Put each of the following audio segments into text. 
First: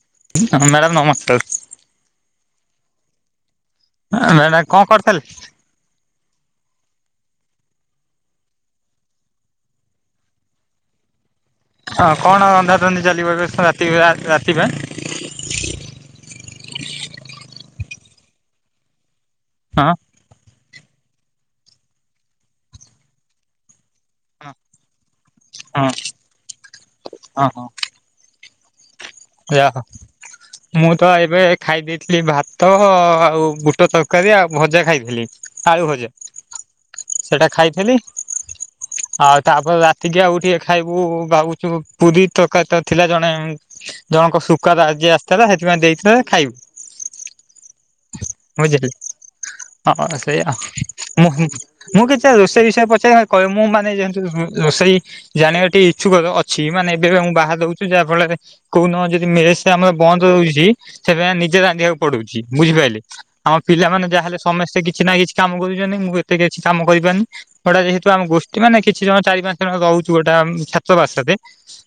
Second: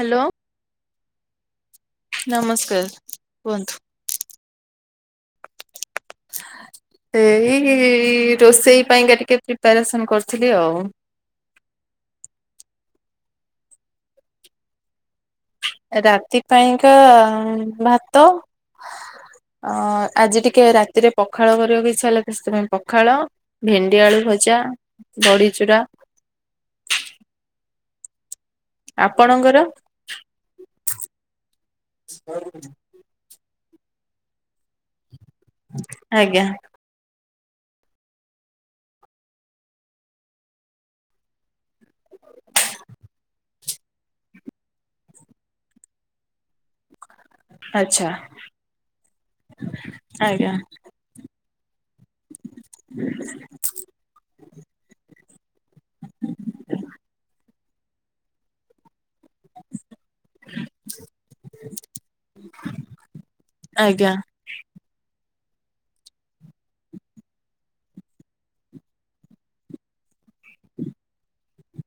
Hello. Madam ନମସ୍କାର୍। ନମସ୍କାର କୁହନ୍ତୁ। ଆ ମ୍ୟାଡ଼ାମ କଣ କରିଥିଲେ? [inaudible] ଏଇ ରୋଷେଇ ପାଇଁକା ଟିକେ ପ୍ରିପାରେସନ୍ କରୁଥିଲି ଆଉ। ହଁ କଣ ରନ୍ଧାରନ୍ଧି ଚାଲିିବ ଏବେ ରାତିପ ରାତି ପାଇଁ? ରାତି ପାଇଁକା ଭାତ। ଅ ହଁ। ଆଜି ଟିକେ ରାତିରେ ପଖାଳ କରିବାକୁ ଇଚ୍ଛା ହେଲା ସେଥିପାଇଁ ପଖାଳ, ଭେଣ୍ଡି ଆଳୁ ଭଜା। ବଡ଼ିଚୁରା। ହଁ ହଁ ହଁ। ଆପଣଙ୍କର? [unintelligible] ମୁଁ ତ ଏବେ ଖାଇ ଦେଇଥିଲି ଭାତ ଆଉ ବୁଟ ତ ତରକାରୀ ଆଉ ଭଜା ଖାଇଥିଲି, ଆଳୁ ଭଜା। ଆଜ୍ଞା ସେଇଟା ଖାଇଥିଲି। ଆଉ ତାପରେ ରାତିକି ଆଉ ଟିକେ ଖାଇବୁ ଭାବୁଚୁ ପୁରୀ ତରକାରି କରିଥିଲା ଜଣେ। ଜଣଙ୍କ ସୁକାରା ଆଜି ଆସିଥିଲା ସେଥିପାଇଁ ଦେଇଥିଲେ ଖାଇବୁ। ଆଚ୍ଛା। ବୁଝିଲେ। ହଁ ସେଇଆ। ଆଜ୍ଞା ମୁଁ ମୁଁ କିଛି ରୋଷେଇ ବିଷୟରେ ପଚାର କହିବ ମୁଁ ମାନେ ଯେ ରୋଷେଇ ଜାଣିବାଟି ଇଚ୍ଛୁକ ତ ଅଛି ମାନେ ଏବେ ଏବେ ମୁଁ ବାହା ଦୋଉଚି ଯାହା ଫଳରେ କୋଉଦିନ ଯଦି ମେସ ଆମର ବନ୍ଦ ରହୁଚି ସେଦିନ ନିଜେ ରାନ୍ଧିବାକୁ ପଡୁଚି ବୁଝିପାଇଲେ। ଆମ ପିଲାମାନେ ଆଜ୍ଞା ଯାହାଲେ ସମସ୍ତେ କିଛି ନା କିଛି କାମ କରୁଚନ୍ତି ମୁଁ ଏତେ କିଛି କାମ କରିପାରୁନି। ଭଡ଼ା ଯେହେତୁ ଆମ ଗୋଷ୍ଠି ମାନେ କିଛି ଜଣ ଚାରି ପା ଜଣ ରହୁଚୁ ଏଟା ଉଁ ଛାତ୍ର ବାସରେ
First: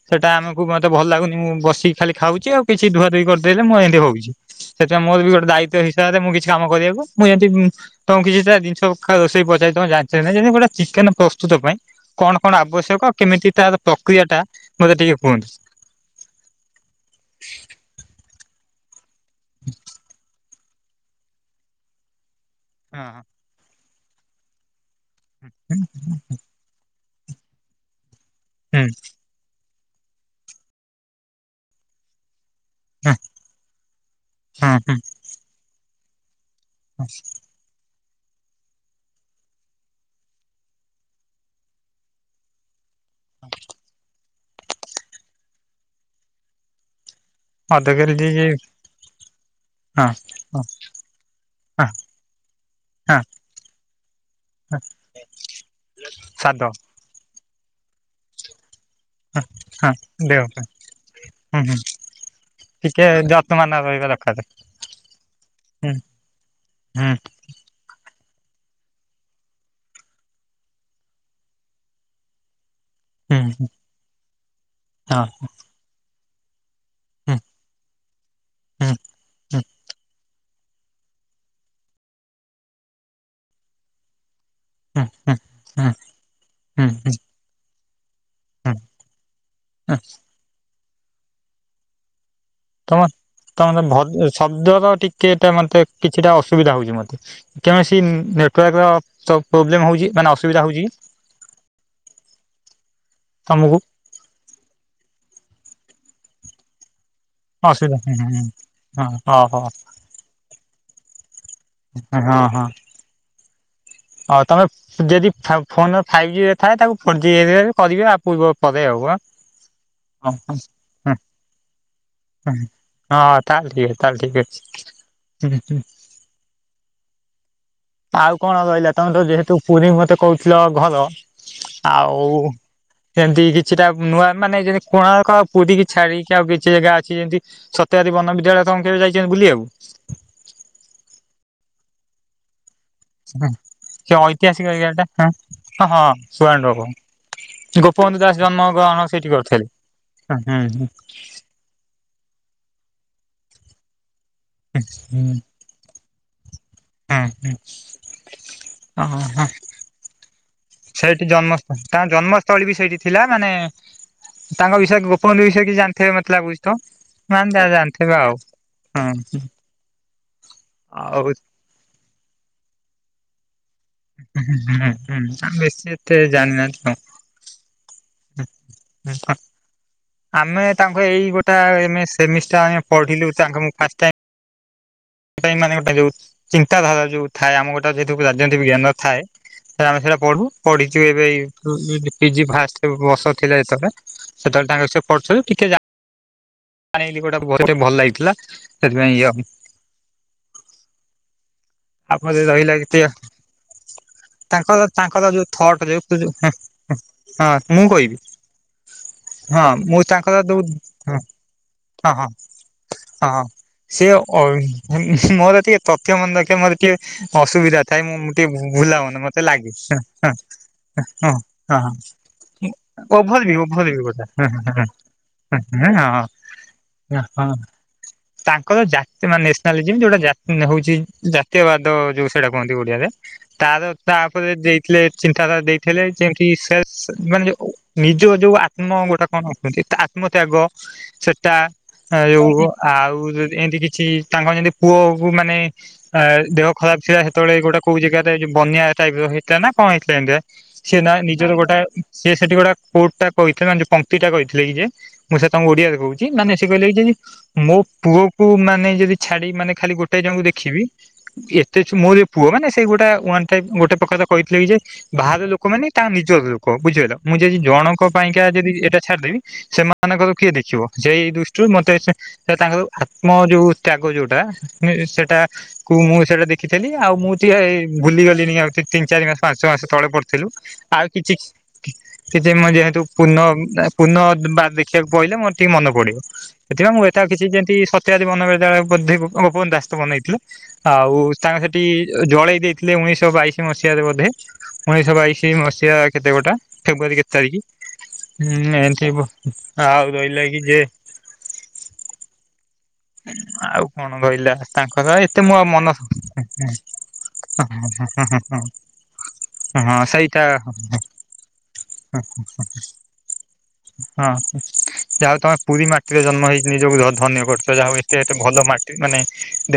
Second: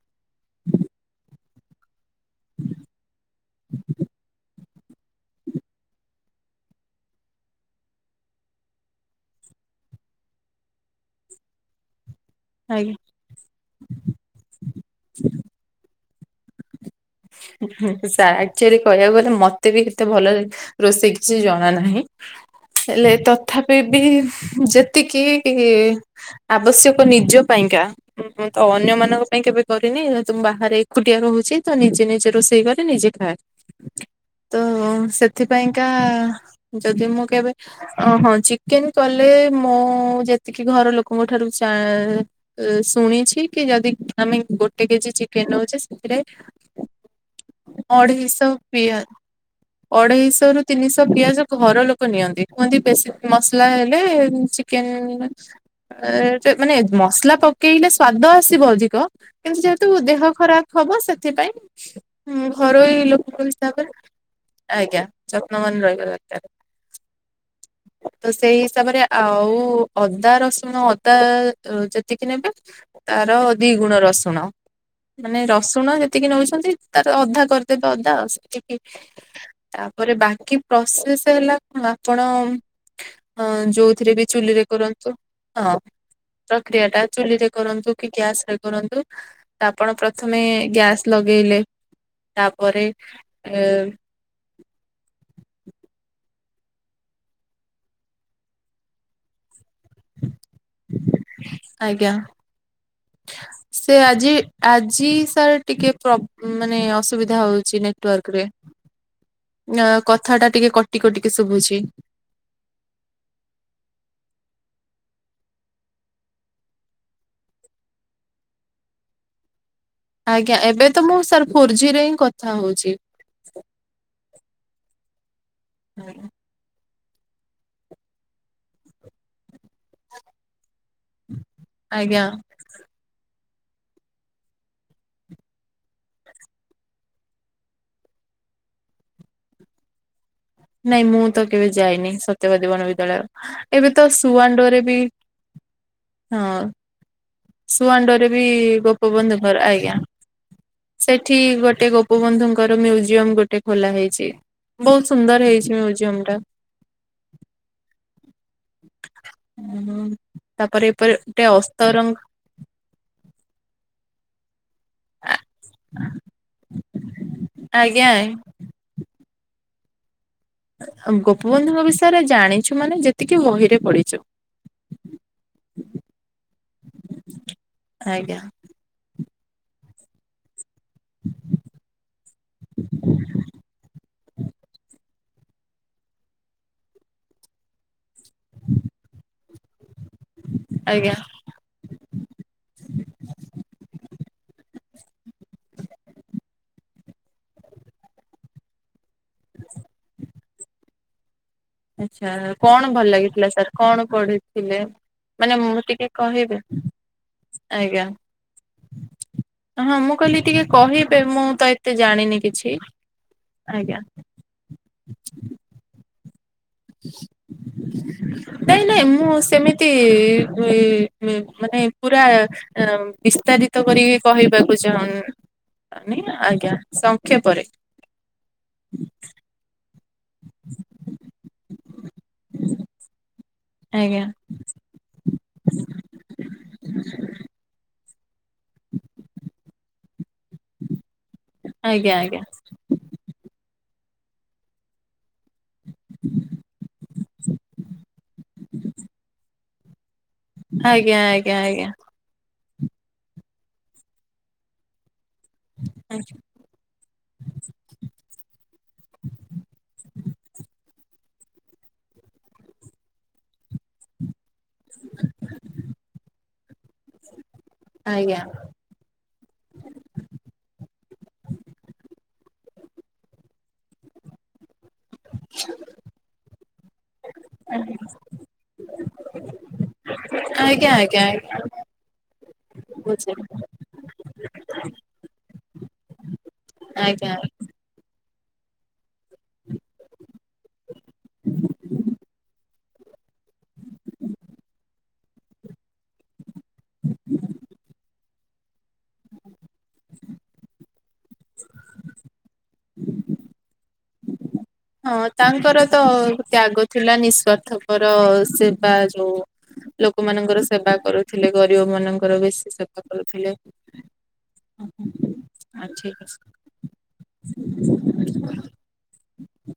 ସେଟା ଆମକୁ ମତେ ଭଲ ଲାଗୁନି ମୁଁ ବସ୍ ସିକି ଖାଲି ଖାଉଚି ଆଉ କିଛି ଧୁଆ ଧୁଇ କରିଦେଲେ ମୁଁ ଏମତି ହୋଉଚି। ସେଥିପାଇଁ ମୋର ବି ଗୋଟେ ଦାୟିତ୍ଵ ହିସାବରେ ମୁଁ କିଛି କାମ କରିବାକୁ ମୁଁ ଏମତି ଉଁ ତମୁ କିଛିଟା ଜିନଷ କା ରୋଷେଇ ପଚାରି ତମେ ଜାଣିଚ କି ନାଇଁ ଯେମିତି ଗୋଟେ ଚିକେନ ପ୍ରସ୍ତୁତ ପାଇଁ କଣ କଣ ଆଜ୍ଞା ଆବଶ୍ୟକ କେମିତି ତାର ପ୍ରକ୍ରିୟାଟା ମତେ ଟିକେ କୁହନ୍ତୁ? ହୁଁ ସାର୍ ଆକଚୁଆଲି କହିବାକୁ ଗଲେ ମତେ ବି ଏତେ ଭଲରେ ରୋଷେଇ କିଛି ଜଣା ନାହିଁ। ହୁଁ ହେଲେ ତଥାପି ବି ଯେତିକି କି ଆବଶ୍ୟକ ନିଜ ପାଇଁକା ଉଁ ତ ହୁଁ ଅନ୍ୟ ମାନଙ୍କ ପାଇଁ କେବେ କରିନି ଯେହେତୁ ମୁଁ ବାହାରେ ଏକୁଟିଆ ରହୁଚି ତ ନିଜେ ନିଜେ ରୋଷେଇ କରି ନିଜେ ହୁଁ ଖାଏ ତ ହୁଁ ସେଥିପାଇଁକା ଯଦି ମୁଁ କେବେ ଓହୋ ଚିକେନ କଲେ ମୁଁ ଯେତିକି ଘର ଲୋକଙ୍କ ଠାରୁ ଜା ଉ ଶୁଣିଛି କି ଯଦି ଆମେ ଗୋଟେ କେଜି ଚିକେନ ନୋଉଚେ ସେଥିରେ ଅଧ କେଜି ଅଢେଇଶ ପିଆ ହଁ। ଅଢେଇଶ ରୁ ତିନିଶ୍ ଶ ପିଆଜ ହଁ ଘରଲୋକ ନିଅନ୍ତି କୁହନ୍ତି ବେଶୀ ହଁ ମସଲା ହେଲେ ଉଁ ଚିକେନ ଅ ଯେ ସ୍ୱାଦ ମାନେ ମସଲା ପକେଇଲେ ସ୍ଵାଦ ଆସିବ ଅଧିକ ହଁ କିନ୍ତୁ ଯେହେତୁ ହଁ ଦେହ ପାଇଁ ଖରାପ ହବ ସେ ହୁଁ ହୁଁ ସେଥିପାଇଁଁ ଉଁ ଘରୋଇ ଟିକେ ଲୋକଙ୍କ ଯତ୍ନବାନ ରହିବା ହିସାବରେ ଦରକାର। ଆଜ୍ଞା ଯତ୍ନବାନ ହୁଁ ରହିବା ଦରକାର। ହୁଁ ତ ସେଇ ହିସାବରେ ଆଉ ଅଦା ରସୁଣ ଅଦା ଅ ଯେତିକି ନେବେ ହୁଁ ତାର ଦି ଗୁଣ ରସୁଣ ହଁ ମାନେ ରସୁଣ ଯେତିକି ନୋଉଛନ୍ତି ତାର ହୁଁ ଅଧା କରିଦେବେ ଅଦା ଆଉ ସେତିକି ହୁଁ ତାପରେ ବାକି ପ୍ରସେସ ହେଲା କଣ ଆପଣ ଅ ଯୋଉଥିରେ ବି ଚୁଲିରେ ହୁଁ କରନ୍ତୁ ହୁଁ ହଁ ହୁଁ। ହୁଁ ପ୍ରକ୍ରିୟାଟା ହୁଁ ଚୁଲିରେ କରନ୍ତୁ କି ଗ୍ୟାସ୍ ହୁଁ କରନ୍ତୁ ତ ଆପଣ ହୁଁ ପ୍ରଥମେ ଗ୍ୟାସ୍ ଲଗେଇଲେ ତାପରେ ତମ ଏ ତମର ଭ ଶବ୍ଦର ଟିକେ ତା ମତେ କିଛିଟା ଅସୁବିଧା ହୋଉଚି ମତେ। କୈଣସି ନେଟୱାର୍କର ତ ପ୍ରୋବ୍ଲେମ୍ ହୋଉଚି। ମାନେ ଅସୁବିଧା ହୋଉଚିକି ତମକୁ? ଏ ଆଜି ଆଜି ସାର ଟିକେ ପ୍ରୋ ମାନେ ଅସ୍ ସୁବିଧା ହୋଉଚି ଅସୁବିଧା ହୁଁ ହୁଁ ନେଟୱାର୍କରେ ହଁ ଓହୋ ଅଁ କଥାଟା ଟିକେ କଟି କଟିକି ଶୁଭୁଛି। ଅହଁ ହଁ। ଆଉ ତମେ ଯଦି ଫାଇ ଫୋନ ଫାଇପ୍ ଜିବିରେ ଥାଏ ତାକୁ ଫୋର୍ ଜିବି ଏରିଆରେ କରିବେ ଆ ପୂର୍ବ ପରେ ଆଉ ଆଁ। ହଁ ହଁ। ଆଜ୍ଞା ଏବେ ତ ହୁଁ ମୁଁ ସାର୍ ଫୋର ଜିରେ ହିଁ କଥା ହୁଁ। ହୋଉଚି। ହଁ ତାହେଲେ ଠିକ ତାହେଲେ ଠିକ ଅଛି ହୁଁ ହୁଁ। [unintelligible] ଆଉ କଣ ରହିଲା ତମେ ତ ଯେହେତୁ ପୁରୀ ମତେ କୋହୁଥିଲ ଘର ଆଉ ଆଜ୍ଞା ସେମତି କିଛିଟା ନୂଆ ମାନେ ଯେମତି କୋଣାର୍କ ଆଉ ପୁରୀକି ଛାଡ଼ିକି ଆଉ କିଛି ଜେଗା ଅଛି ଯେମତି ସତ୍ୟବାଦୀ ବନ ବିଦ୍ୟାଳୟ କଣ କେବେ ଯାଇଚନ୍ତି ବୁଲିବାକୁ? ନାଇଁ ମୁଁ ତ କେବେ ଯାଇନି ସ ତ୍ୟବାଦୀ ବନବିଦ୍ୟାଳୟ ଏବେ ତ ସେ ଐତିହାସିକ ସୁଆଣ୍ଡୋରେ ବି ଜାଗାଟା ହଁ ହଁ ହଁ। ସୁଆଣ୍ଡୋ ଗୋପବନ୍ଧୁ ସୁଆଣ୍ଡରେ ଦାସ ବି ଜନ୍ମ ଗ୍ରହଣ ସେଇଠି ଗୋପବନ୍ଧୁଙ୍କର କରିଥିଲେ। ଆଜ୍ଞା ହୁଁ ହୁଁ ସେଠି ଗୋଟେ ଗୋପ ଗୋବନ୍ଧୁଙ୍କର ମ୍ୟୁଜିୟମ ଗୋଟେ ଖୋଲା ହେଇଛି ବହୁତ ସୁନ୍ଦର ହେଇଛି ମ୍ୟୁଜିୟମ ଟା ହୁଁ ହଁ ହଁ ହଁ ହୁଁ ତାପରେ ଏପରି ଗୋଟେ ଅସ୍ତରଙ୍ଗ ତଳି ବି ସେଇଠି ଥିଲା ମାନେ ତାଙ୍କ ବିଷୟରେ ଆ ଗୋପବନ୍ଧୁ ବିଷୟରେ କିଛି ଜାଣିଥିବେ ମତେ ଲାଗୁଛି ମାନେ ଯାହା ଆଜ୍ଞା ଜାଣିଥିବେ ଆଉ ହଁ ହଁ ଗୋପବନ୍ଧୁଙ୍କ ବିଷୟରେ ଜାଣିଛୁ ମାନେ ଯେତିକି ବହିରେ ପଡି ହୁଁ ହୁଁ ଆମ ବେଶୀ ଏତେ ଜାଣିିନାହାଁନ୍ତି ଆଉ ଆଜ୍ଞା ହଁ ଆମେ ତାଙ୍କ ଏଇ ଗୋଟେମେ ସେମିଷ୍ଟ ଆ ପଢିଲୁ ତାଙ୍କ ମୁ ଫାସ୍ ଟାଇମ ହ ସେଇ ପାଇଁ ମାନେ ଗୋଟେ ଯୋଉ ଚିନ୍ତାଧାରା ଯଉଥାଏ ଆମ ଗୋଟେ ଯେହେୁ ରାଜନୈତିକ ଜ୍ଞାନ ଥାଏ ସେ ଆମେ ସେଇଟା ପଢୁ ପଢିଛୁ ଆଜ୍ଞା ଏବେ ଏଇ ପିଜି ଫା ବର୍ଷ ଥିଲା ଯେତେବେଳେ ସେତେବେଳେ ତାଙ୍କ ସ ପଢୁଥିଲୁ ଟିକେ ଆଣି ଗୋଟା ବତେ ଭଲ ଲାଗିଥିଲା ସେଥିପାଇଁ ଇଏ ଆଚ୍ଛା ଆପଣ ଯି ରହିଲେ କଣ ଭଲ ଜେତିକ ଲାଗିଥିଲା ସାର୍ କଣ ପଢିଥିଲେ? ତାଙ୍କର ତାଙ୍କର ଯୋଉ ମାନେ ମୁଁ ଥଟ ଯୋଉ ଟିକେ ହୁଁ କହିବେ ହଁ ମୁଁ ଆଜ୍ଞା କହିବି ହଁ ମୁଁ କହିଲି ତାଙ୍କର ଟିକେ ଯୋଉ କହିବେ ହ ମୁଁ ତ ଏତେ ହଁ ହଁ ଜାଣିନି କିଛି ହଁ ହଁ ଆଜ୍ଞା ସେ ମୋର ଟିକେ ତଥ୍ୟ ମନେ ରଖେ ମର ଟିକେ ଅସୁବିଧା ଥାଏ ମୁଁ ଟିକେ ନାଇଁ ନାଇଁ ଭୁଲାମନ ମୁଁ ମତେ ଲାଗେ ସେମିତି ହଁ ମାନେ ହଁ ହ ପୁରା ଓଭର ଭ୍ୟୁ ବିସ୍ତାରିତ ଓଭର ଭ୍ୟୁ କରିକି ଗୋଟେ କହିବାକୁ ଚାହୁଁନି ହଁ ଆଜ୍ଞା ହଁ ହଁ ସଂକ୍ଷେପରେ ତାଙ୍କର ଜାତି ମାନେ ନେସନାଲିଜମ ଯୋଉଟା ଜା ହଉଛି ତୀୟ ବାଦ ଯୋଉ ସେଟା କୁହନ୍ତି ଓଡିଆରେ ତାର ଆଜ୍ଞା ତାପରେ ଜ ଥିଲେ ଚିନ୍ତାଧାରା ଦେଇଥିଲେ ଯେମତି ସେ ମାନେ ନିଜ ଯୋଉ ଆତ୍ମ ଗୋଟେ କଣ ଅଛନ୍ତି ଆତ୍ମତ୍ୟାଗ ସେ ତା ଆଜ୍ଞା ଆଜ୍ଞା ଯୋଉ ଆଉ ଏମତି କିଛି ତାଙ୍କ ଯେମିତି ପୁଅକୁ ମାନେ ଦେହ ଖରାପ ଥିଲା ସେତେଳେ ଗୋଟେ କଉ ଜାଗାର ଜେଉ ବନ୍ୟା ଟାଇପ ର ହେଇଥିଲା ନା କଣ ହେଇଥିଲା ଏମିତିଆ ସେ ନା ଆଜ୍ଞା ନିଜର ଆଜ୍ଞା ଗୋଟେ ଆଜ୍ଞା ସେ ସେଠି ଗୋଟା କୋର୍ଟା କହିଥିଲେ ମାନେ ପକ୍ତିଟା କହିଥିଲେ କି ଯେ ମୁଁ ସେ ତାଙ୍କୁ ଓଡିଆ କହୁଛି ମାନେ ସେ କହିଲେ କି ଯେ ମୋ ପୁଅ କ ମାନେ ଯଦି ଛାଡି ମାନେ ଖାଲି ଗୋଟାଏ ଜଣଙ୍କୁ ଦେଖିବି ଏତେ ପୁଅ ମାନେ ସେଇ ଗୋଟେ ଟ ଗୋଟେ ପ୍ରକାର ତ କହିଥିଲେ କି ଯେ ବାହାର ଲୋକ ମାନେ ତା ନିଜର ଲୋକ ବୁଝିଗାରିଲ ମୁଁ ଯଦି ଜଣଙ୍କ ଆଜ୍ଞା ପାଇଁକା ଯଦି ଏଟା ଛାଡିଦବି ସେମା ମାନଙ୍କର କିଏ ଦେଖିବ ସେଇ ଦୃଷ୍ଟିରୁ ମତେ ତାଙ୍କର ଆତ୍ମ ଯୋଉ ତ୍ୟାଗ ଯୋଉଟା ହ ସେଟା କୁ ମୁଁ ସେଇଟା ଦେଖିଥିଲି ଆଉ ମୁଁ ଟିକିଏ ଭୁଲିଗଲିଣିି ଆଉ ତିନି ଚାରି ମାସ ପାଞ୍ଚ ମାସ ତଳେ ପଡ଼ିଥିଲୁ ଆଜ୍ଞା ଆଜ୍ଞା ଆଜ୍ଞା ସେଥି ପାଇଁ ଯେହେତୁ ପୂର୍ଣ୍ଣ ବୁଝିଲି ପୁର୍ଣ୍ଣ ବାର ଦେଖିବାକୁ ପହିଲେ ମୋର ଟିକେ ମନେ ପଡିବ ସେଥିପାଇଁ ମୁଁ ଏତେ ଆଉ ଆଜ୍ଞା କିଛି ଯେମିତି ସତ୍ୟବାଦି ବନବିଦ୍ୟାଳୟ ବଧ ଗୋପବନ ଦାସ୍ ତ ବନେଇଥିଲେ। ଆଉ ତାଙ୍କ ସେଠି ଜଳେଇ ଦେଇଥିଲେ ଉଣେଇଶିଶହ ବାଇଶି ମସିହାରେ ବୋଧେ ଉଣେଇଶହ ବାଇଶି ମସିହା କେତେ ଗୋଟେ ଫେବୃଆରୀ କେତେ ତାରିଖି ଏମତି ଆଉ ରହିଲା କି ଯେ ଆଉ କଣ ରହିଲା। ତାଙ୍କର ହଁ ଏତେ ମୁଁ ଆଉ ତାଙ୍କର ମନ ତ ହଁ ତ୍ୟାଗ ଥିଲା ହଁ ନିଃସ୍ୱାର୍ଥପର ସେବା ଯୋଉ ହଁ ହଁ ସେଇଟା ଲୋକମାନଙ୍କର ହଁ ସେବା କରୁଥିଲେ ଗରିବ ମାନଙ୍କର ବି ସେ ସେବା କରୁଥିଲେ। ହଁ ଯାହା ହଉ ତମେ ଆ ପୁରୀ ଠିକ ମାଟିରେ ଅଛି ଜନ୍ମ ହେଇକି ନିଜକୁ ଧନ୍ୟ କର ଯାହ ହଉ ଏତେ ଏତେ ଭଲ ମା ଟି ମାନେ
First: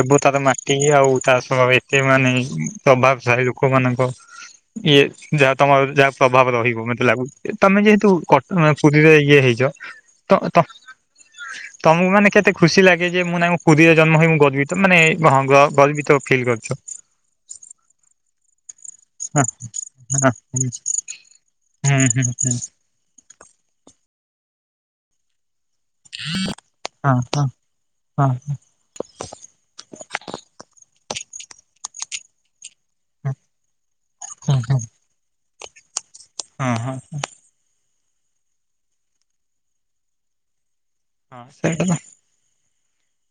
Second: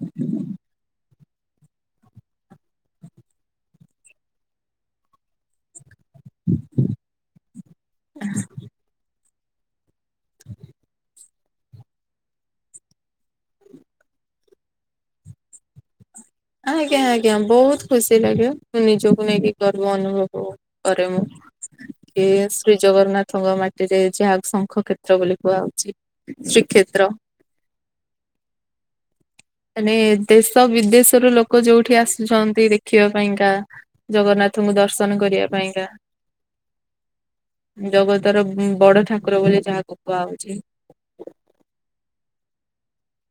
ଦେବତାର ମାଟି ଆଉ ତା ସହ ଏତେ ମାନେ ପ୍ରଭାବଶାଳୀ ଲୋକମାନଙ୍କ ଇଏ ଯାହା ତମର ଯାହା ପ୍ରଭାବ ରହିବ ମତେ ଲାଗୁଚି ତମେ ଯେହେତୁ କଟ୍- ପୁରୀରେ ଯାଇକି ଇଏ ହେଇଚ ତ -ତ ତମକୁ ମାନେ କେତେ ଖୁସି ଲାଗେ ଯେ ମୁଁ ନାହିଁ ମୁଁ ପୁରୀରେ ଜନ୍ମ ହୋଇ ମୁଁ ଗର୍ବିତ ମାନେ ହଁ ଗ- ଗର୍ବିତ। ଫିଲ୍ କରୁଛ। ଆଜ୍ଞା -ଆଜ୍ଞା ବହୁତ୍ ଖୁସି ଲାଗିବ। ମୁଁ ନିଜକୁ ହଁ ନେଇକି ଗର୍ବ ହଁ ଅନୁଭବ ହୁଁ କରେ ମୁଁ ହୁଁ ହୁଁ କି ଶ୍ରୀ ଜଗନ୍ନାଥଙ୍କ ମାଟିରେ ଯାହାକୁ ଶଙ୍ଖ କ୍ଷେତ୍ର ବୋଲି କୁହାହଉଚି। ହଁ -ହଁ -ହଁ -ହଁ। ମାନେ ଦେଶ ବିଦେଶରୁ ଲୋକ ଯଉଠି ଆସିଛନ୍ତି ଦେଖ ଖିବା ପାଇଁକା ହଁ ଜଗନ୍ନାଥଙ୍କୁ ଦର୍ଶନ କରିବା ପାଇଁକା। ହଁ- ହଁ। ଜଗତର ଉଁ- ବଡ ଠାକୁର ବୋଲି ଯାହାକୁ କୁହାହଉଚି। ହଁ ସେଇଟା ତ।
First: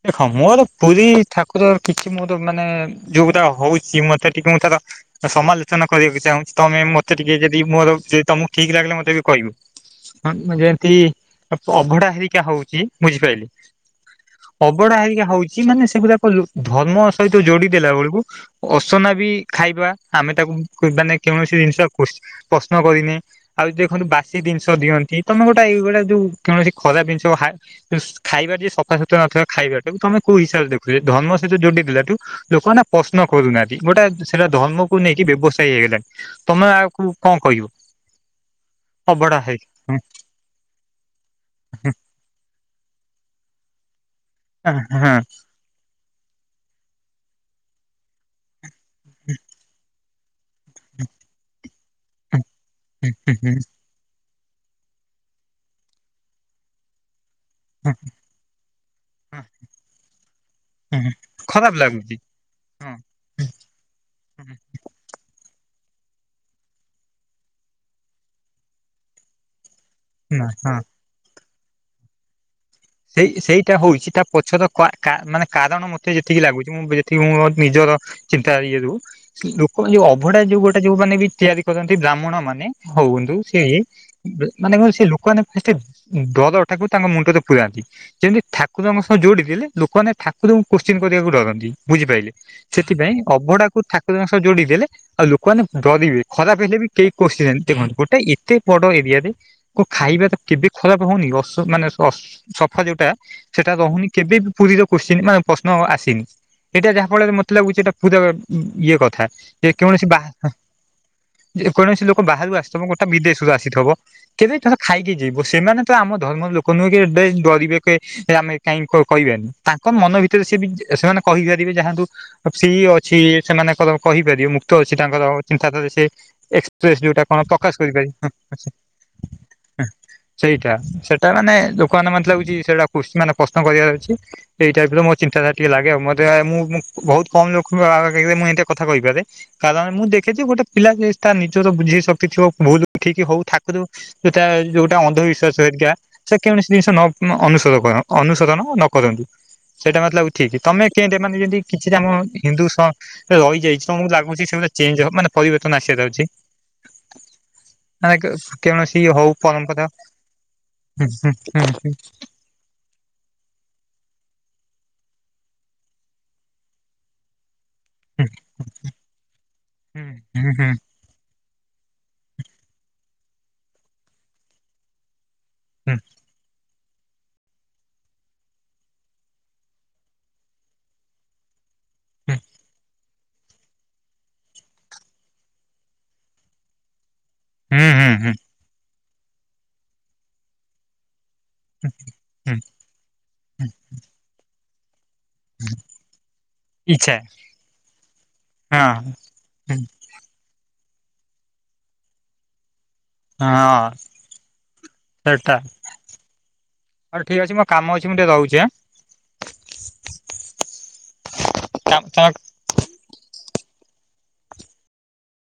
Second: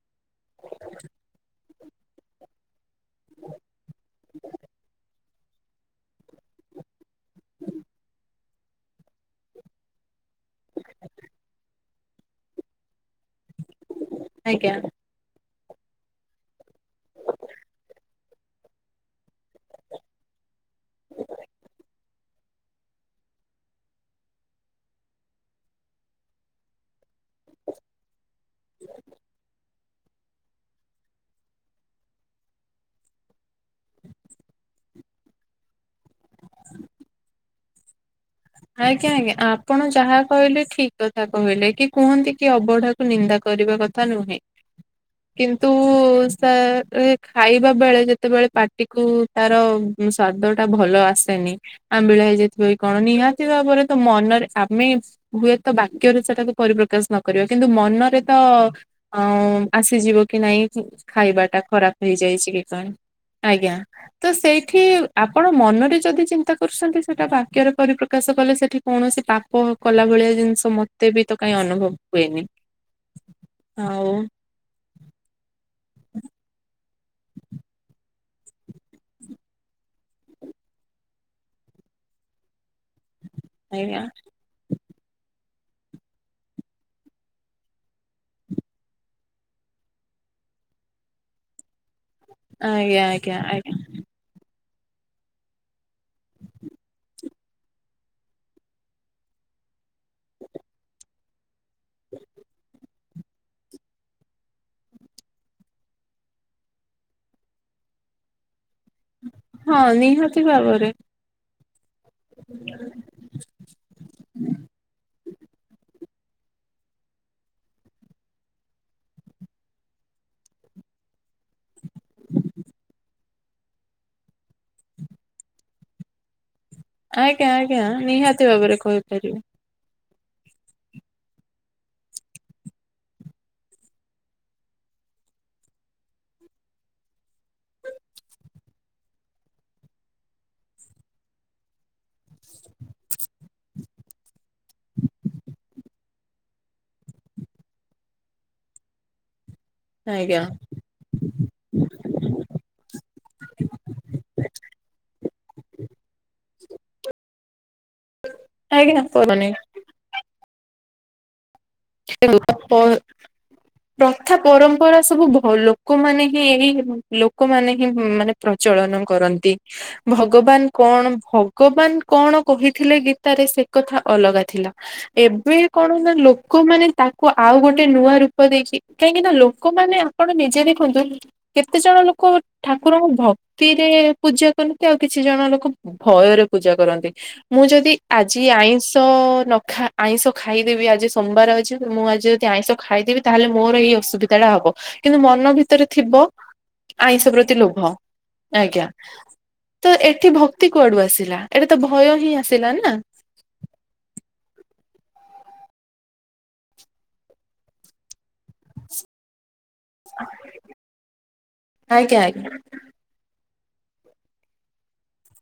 ଦେଖ ମୋର ପୁରୀ ଠାକୁର କିଛି ମୋର ମାନେ ଯଉରା ହଉଚି ମତେ ଟିକେ ମୁଁ ତାର ସମାଲୋଚନା କରିବାକୁ ଚାହୁଁଚ ତମେ ମତେ ଟିକେ ଯଦି ମୋର ଯେ ତମକୁ ଠିକ୍ ଲାଗିଲା ମତେ ବି କହିବ। ହଁ ଯେମତି ଅପ୍ -ଅଭଢା ହେରିକା ହଉଚି ବୁଝିପାଇଲେ। [inaudible] ଅବଢା ହେରିକା ହଉଚି ମାନେ ସେଗୁଡ଼ାକ ଧର୍ମ ସହିତ ଯଡି ଦେଲା ବଳକୁ ଅସନା ବି ଖାଇବା ଆମେ ତାକୁ ଅ- ମାନେ କୌଣସି ଜିନିଷ କୁ-ପ୍ରଶ୍ନ କରିନି। ଆଉ ଦେଖନ୍ତୁ ବାସି ଜିନିଷ ଦିଅନ୍ତି ତମେ ଗୋଟେ ଏଇ ଗୋଟେ ଯୋଉ କୌଣସି ଖରାପ ଜିନିଷ ହା ଯେ ଖାଇବା ଯଦି ସଫା ସୁତୁରା ନଥିବ ଖାଇବାଟାକୁ ତମେ କଉ ହିସାବରେ ଦେଖୁଚ ଧର୍ମ ସହିତ ଯୋଡି ଦେଲାଠୁ ଲୋକମାନେ ପ୍ରଶ୍ନ କରୁନାହାନ୍ତି। ଗୋଟା ସେଟା ଧର୍ମକୁ ନେଇକି ବ୍ୟବସାୟୀ ହେଇଗଲାଣି। ତମେ ଆକୁ କଣ କହିବ? ଆଜ୍ଞା -ଆଜ୍ଞା ଅବଢା ହେଇ ଆପଣ ଯାହା କହିଲେ ଠିକ୍ କଥା କହିଲେ କି କୁହନ୍ତି କି ଅବଢାକୁ ନିନ୍ଦା କରିବା କଥା ନୁହେଁ। ହାଁ -ହାଁ। କିନ୍ତୁ ସା- ଏ ଖାଇବା ବେଳେ ଯେତେବେଳେ ପାଟିକୁୁ ତାର ବି ସ୍ଵାଦ ଟା ଭଲ ଆସେନି ଆମ୍ବିଳା ହେଇଯାଇଥିବ ଜି କଣ ନିହା ରେ ତ ମନରେ ଆମେ ହୁଏ ତ ବାକ୍ୟରେ ସେଟାକୁ ପରିପ୍ରକାଶ ନ କରିବା କିନ୍ତୁ ମନରେ ତ ଆଁ ଆସିଯିବ କି ନାଇଁ ଖାଇବା ଟା ଖରାପ ଖରାପ୍ ଲାଗୁଛି ହେଇଯାଇଚି କି କଣ ଆଜ୍ଞା ତ ହଁ। ସେଇଠି ଆପଣ ମନରେ ଯଦି ଚିନ୍ତା କରୁଚନ୍ତି ସେଇଟା ବାକ୍ୟରେ ପରିପ୍ର କାଶ କଲେ ସେଠି କୌଣସି ପାପ କଲା ଭଳିଆ ନା ଜିନିଷ ହଁ। ମତେ ବି ତ କାଇଁ ଅନୁଭବ ହୁଏନି। ସେଇ -ସେଇଟା ହଉଚି ଆଉ ତା ପଛର କ -କା -ମାନେ କାରଣ ମତେ ଯେତିକି ଲାଗୁଚି ମୁଁ ଯେତିକି ମୋ ନିଜର ଚିତା ଇଏ ରୁ ଲୋକ ଯଉ ଅଭଢା ଯଉ ଗୋଟେ ଯଉମାନେ ବି ତିଆରି କରନ୍ତି ବ୍ରାହ୍ମଣ ମାନେ ହଉନ୍ତୁ ସିଏ ଆଜ୍ଞା ବ ମାନେ ସେ ଲୋକମାନେ ଡରଟାକୁ ତାଙ୍କ ମୁଣ୍ଡ ରେ ପୁରାନ୍ତି ଯେମିତି ଠାକୁରଙ୍କ ସହ ଯୋଡ଼ିଥିଲେ ଲୋକମାନେ ଠାକୁରଙ୍କୁ କୋଶ୍ଚିନ୍ କରିବାକୁ ଡରନ୍ତି ବୁଝିପାଇଲେ। ଆଜ୍ଞା ସେଥିପାଇଁ ଆଜ୍ଞା ଆଜ୍ଞା। ଅଭଡା କୁ ଠାକୁରଙ୍କ ସହ ଯୋଡି ଦେଲେ ଆଉ ଲୋକମାନେ ଡରିବେ ଖରାପ ହେଲେ ବି କେହି କୋଷିବେନି ଦେଖନ୍ତୁ ଗୋଟେ ଏତେ ବଡ ଏରିଆରେ କୁ ଖାଇବା ତ କେବେ ଖରାପ୍ ହଉନି ଅସ ମାନେ ଅସ୍ ସଫା ଯଉଟା ସେଟା ରହୁନି କେବେ ବି ପୁରୀରେ କୋସ୍ଚିନ୍ ମାନେ ପ୍ରଶ୍ନ ଆସିନି। ଏଇଟା ଯାହା ଫଳରେ ମତେ ଲାଗୁଚି ଏଇଟା ପୂରା ଇ -ଇଏ କଥା ଯେ ହଁ କୌଣସି ନିହାତି ବାହା ଭାବରେ ଯେ କୌଣସି ଲୋକ ବାହାରୁ ଆସିଥିବ କୋଥା ବିଦେଶରୁ ଆସିଥିବ କେବେ ତାହା ଖାଇକି ଯିବ ସେମାନେ ତ ଆମ ଧର୍ମର ଲୋକ ନୁହେଁ କି ବେଶ ଡରିବେ କେ ଆମେ କାହିଁ କ-କହିବେନି ତାଙ୍କ ମନ ଭିତରେ ସେ -ସେମାନେ କହିପାରିବେ ଯାହାନ୍ତୁ ସିଏ ଅଛି ସେମାନଙ୍କର କହିପାରିବ ମୁକ୍ତ ଅଛି ତାଙ୍କର ଚିନ୍ତାଧାରାରେ ସେ ଏସ୍ ଟ୍ରେଶ୍ ଯୋଉଁଟା କଣ ଆଜ୍ଞା ପ୍ରକାଶ ଆଜ୍ଞା କରିପାରି ନିହାତି ଭାବରେ କହିପାରିବେ। ସେଇଟା ସେଇଟା ମାନେ ଲୋକମାନେ ମତେ ଲାଗୁଛି ସେଇଟା କୃଷିମାନେ ପ୍ରଶ୍ନ କରିବାର ଅଛି? ଏଇ ଟାଇପର ମୋ ଚିନ୍ତାଧାରା ଟିକେ ଲାଗେ। ମତେଆ ମୁଁ ବହୁତ କମ ଲୋକଙ୍କ ମୁଁ ଏ କଥା କହିପାରେ। କାରଣ ମୁଁ ଦେଖିଛି ଗୋଟେ ପିଲା ସେ ତା ନିଜର ବୁଝେଇ ସ ଦେଖିବ ବହୁତ ଠିକ ହୋଉ ଠାକୁର ଯୋଉଟା ଅନ୍ଧବିଶ୍ୱାସ ହେରିକା ସେକ ଜିନିଷ ନ ଅନୁସରଣ କର ଅନୁସରଣ ନକରନ୍ତି। ସେଇଟା ମତେ ଲାଗୁଛି ଆଜ୍ଞା ଠିକି। ତମେ କେନ୍ତୀ ମାନେ ଯେମିତି କିଛିଟା ଆମ ହିନ୍ଦୁ ସେ ରହିଯାଇଛି ତମକୁ ଲାଗୁଛି ସେଟା ଚେଞ୍ଜ ହବ ମାନେ ପରିବର୍ତ୍ତନ ଆସିବା ଯାଉଛି। ମାନେ କେ ଆଜ୍ଞା କେନୋସି କରନି ପରମ୍ପରା ହୁଁ ହୁ ହୁ। ସେ [unintelligible] ପ୍ରଥା ପରମ୍ପରା ସବୁ ଭ ଲୋକମାନେ ହିଁ ଏଇ ଲୋକମାନେ ହିଁ ମାନେ ପ୍ରଚଳନ କରନ୍ତି। ଭଗବାନ କଣ ଭ ଭଗବାନ କଣ କହିଥିଲେ ଗୀତାରେ ସେ କଥା ଅଲଗା ଥିଲା। ଏବେ କଣ ନା ଲୋକ କମାନେ ତାକୁ ଆଉ ଗୋଟେ ନୂଆ ରୂପ ଦେଇଛି କାହିଁକି ନା ଲୋକମାନେ ଆପଣ ନିଜେ ଦେଖନ୍ତୁ କେତେ ଜଣ ଲୋକ ଠାକୁରଙ୍କୁ ଭକ୍ ଭକ୍ତିରେ ପୂଜା କରନ୍ତି ଆଉ କିଛି ଜଣ ଲୋକ ଭୟରେ ପୂଜା କରନ୍ତି। ମୁଁ ଯଦି ଆଜି ଆଇଁଷ ନଖା ଆଇଁଷ ଖାଇଦେବି ଆଜି ସୋମବାର ଅ ଅଛି। ମୁଁ ଆଜି ଯଦି ଆଇଁଷ ଖାଇଦେବି ତାହଲେ ମୋ ଏଇ ଅସୁବିଧାଟା ହବ। କିନ୍ତୁ ମନ ଭିତରେ ଥିବ ଇଚ୍ଛା ଆଇଁଷ ପ୍ରତି ଲୋଭ ଆଜ୍ଞା। ହଁ ତ ଏଠି ଭକ୍ତି କୁଆଡୁ ଆସିଲା? ଏଟା ତ ଭୟ ହିଁ ଆସିଲା ନା। ହଁ ସେଟା ହଉ ଠିକ ଅଛି। ମୋର କାମ ଅଛି ମୁଁ ଟିକେ ରହୁଛି ଆଁ। କାମ- ଆଜ୍ଞା ତମେ ଆଜ୍ଞା।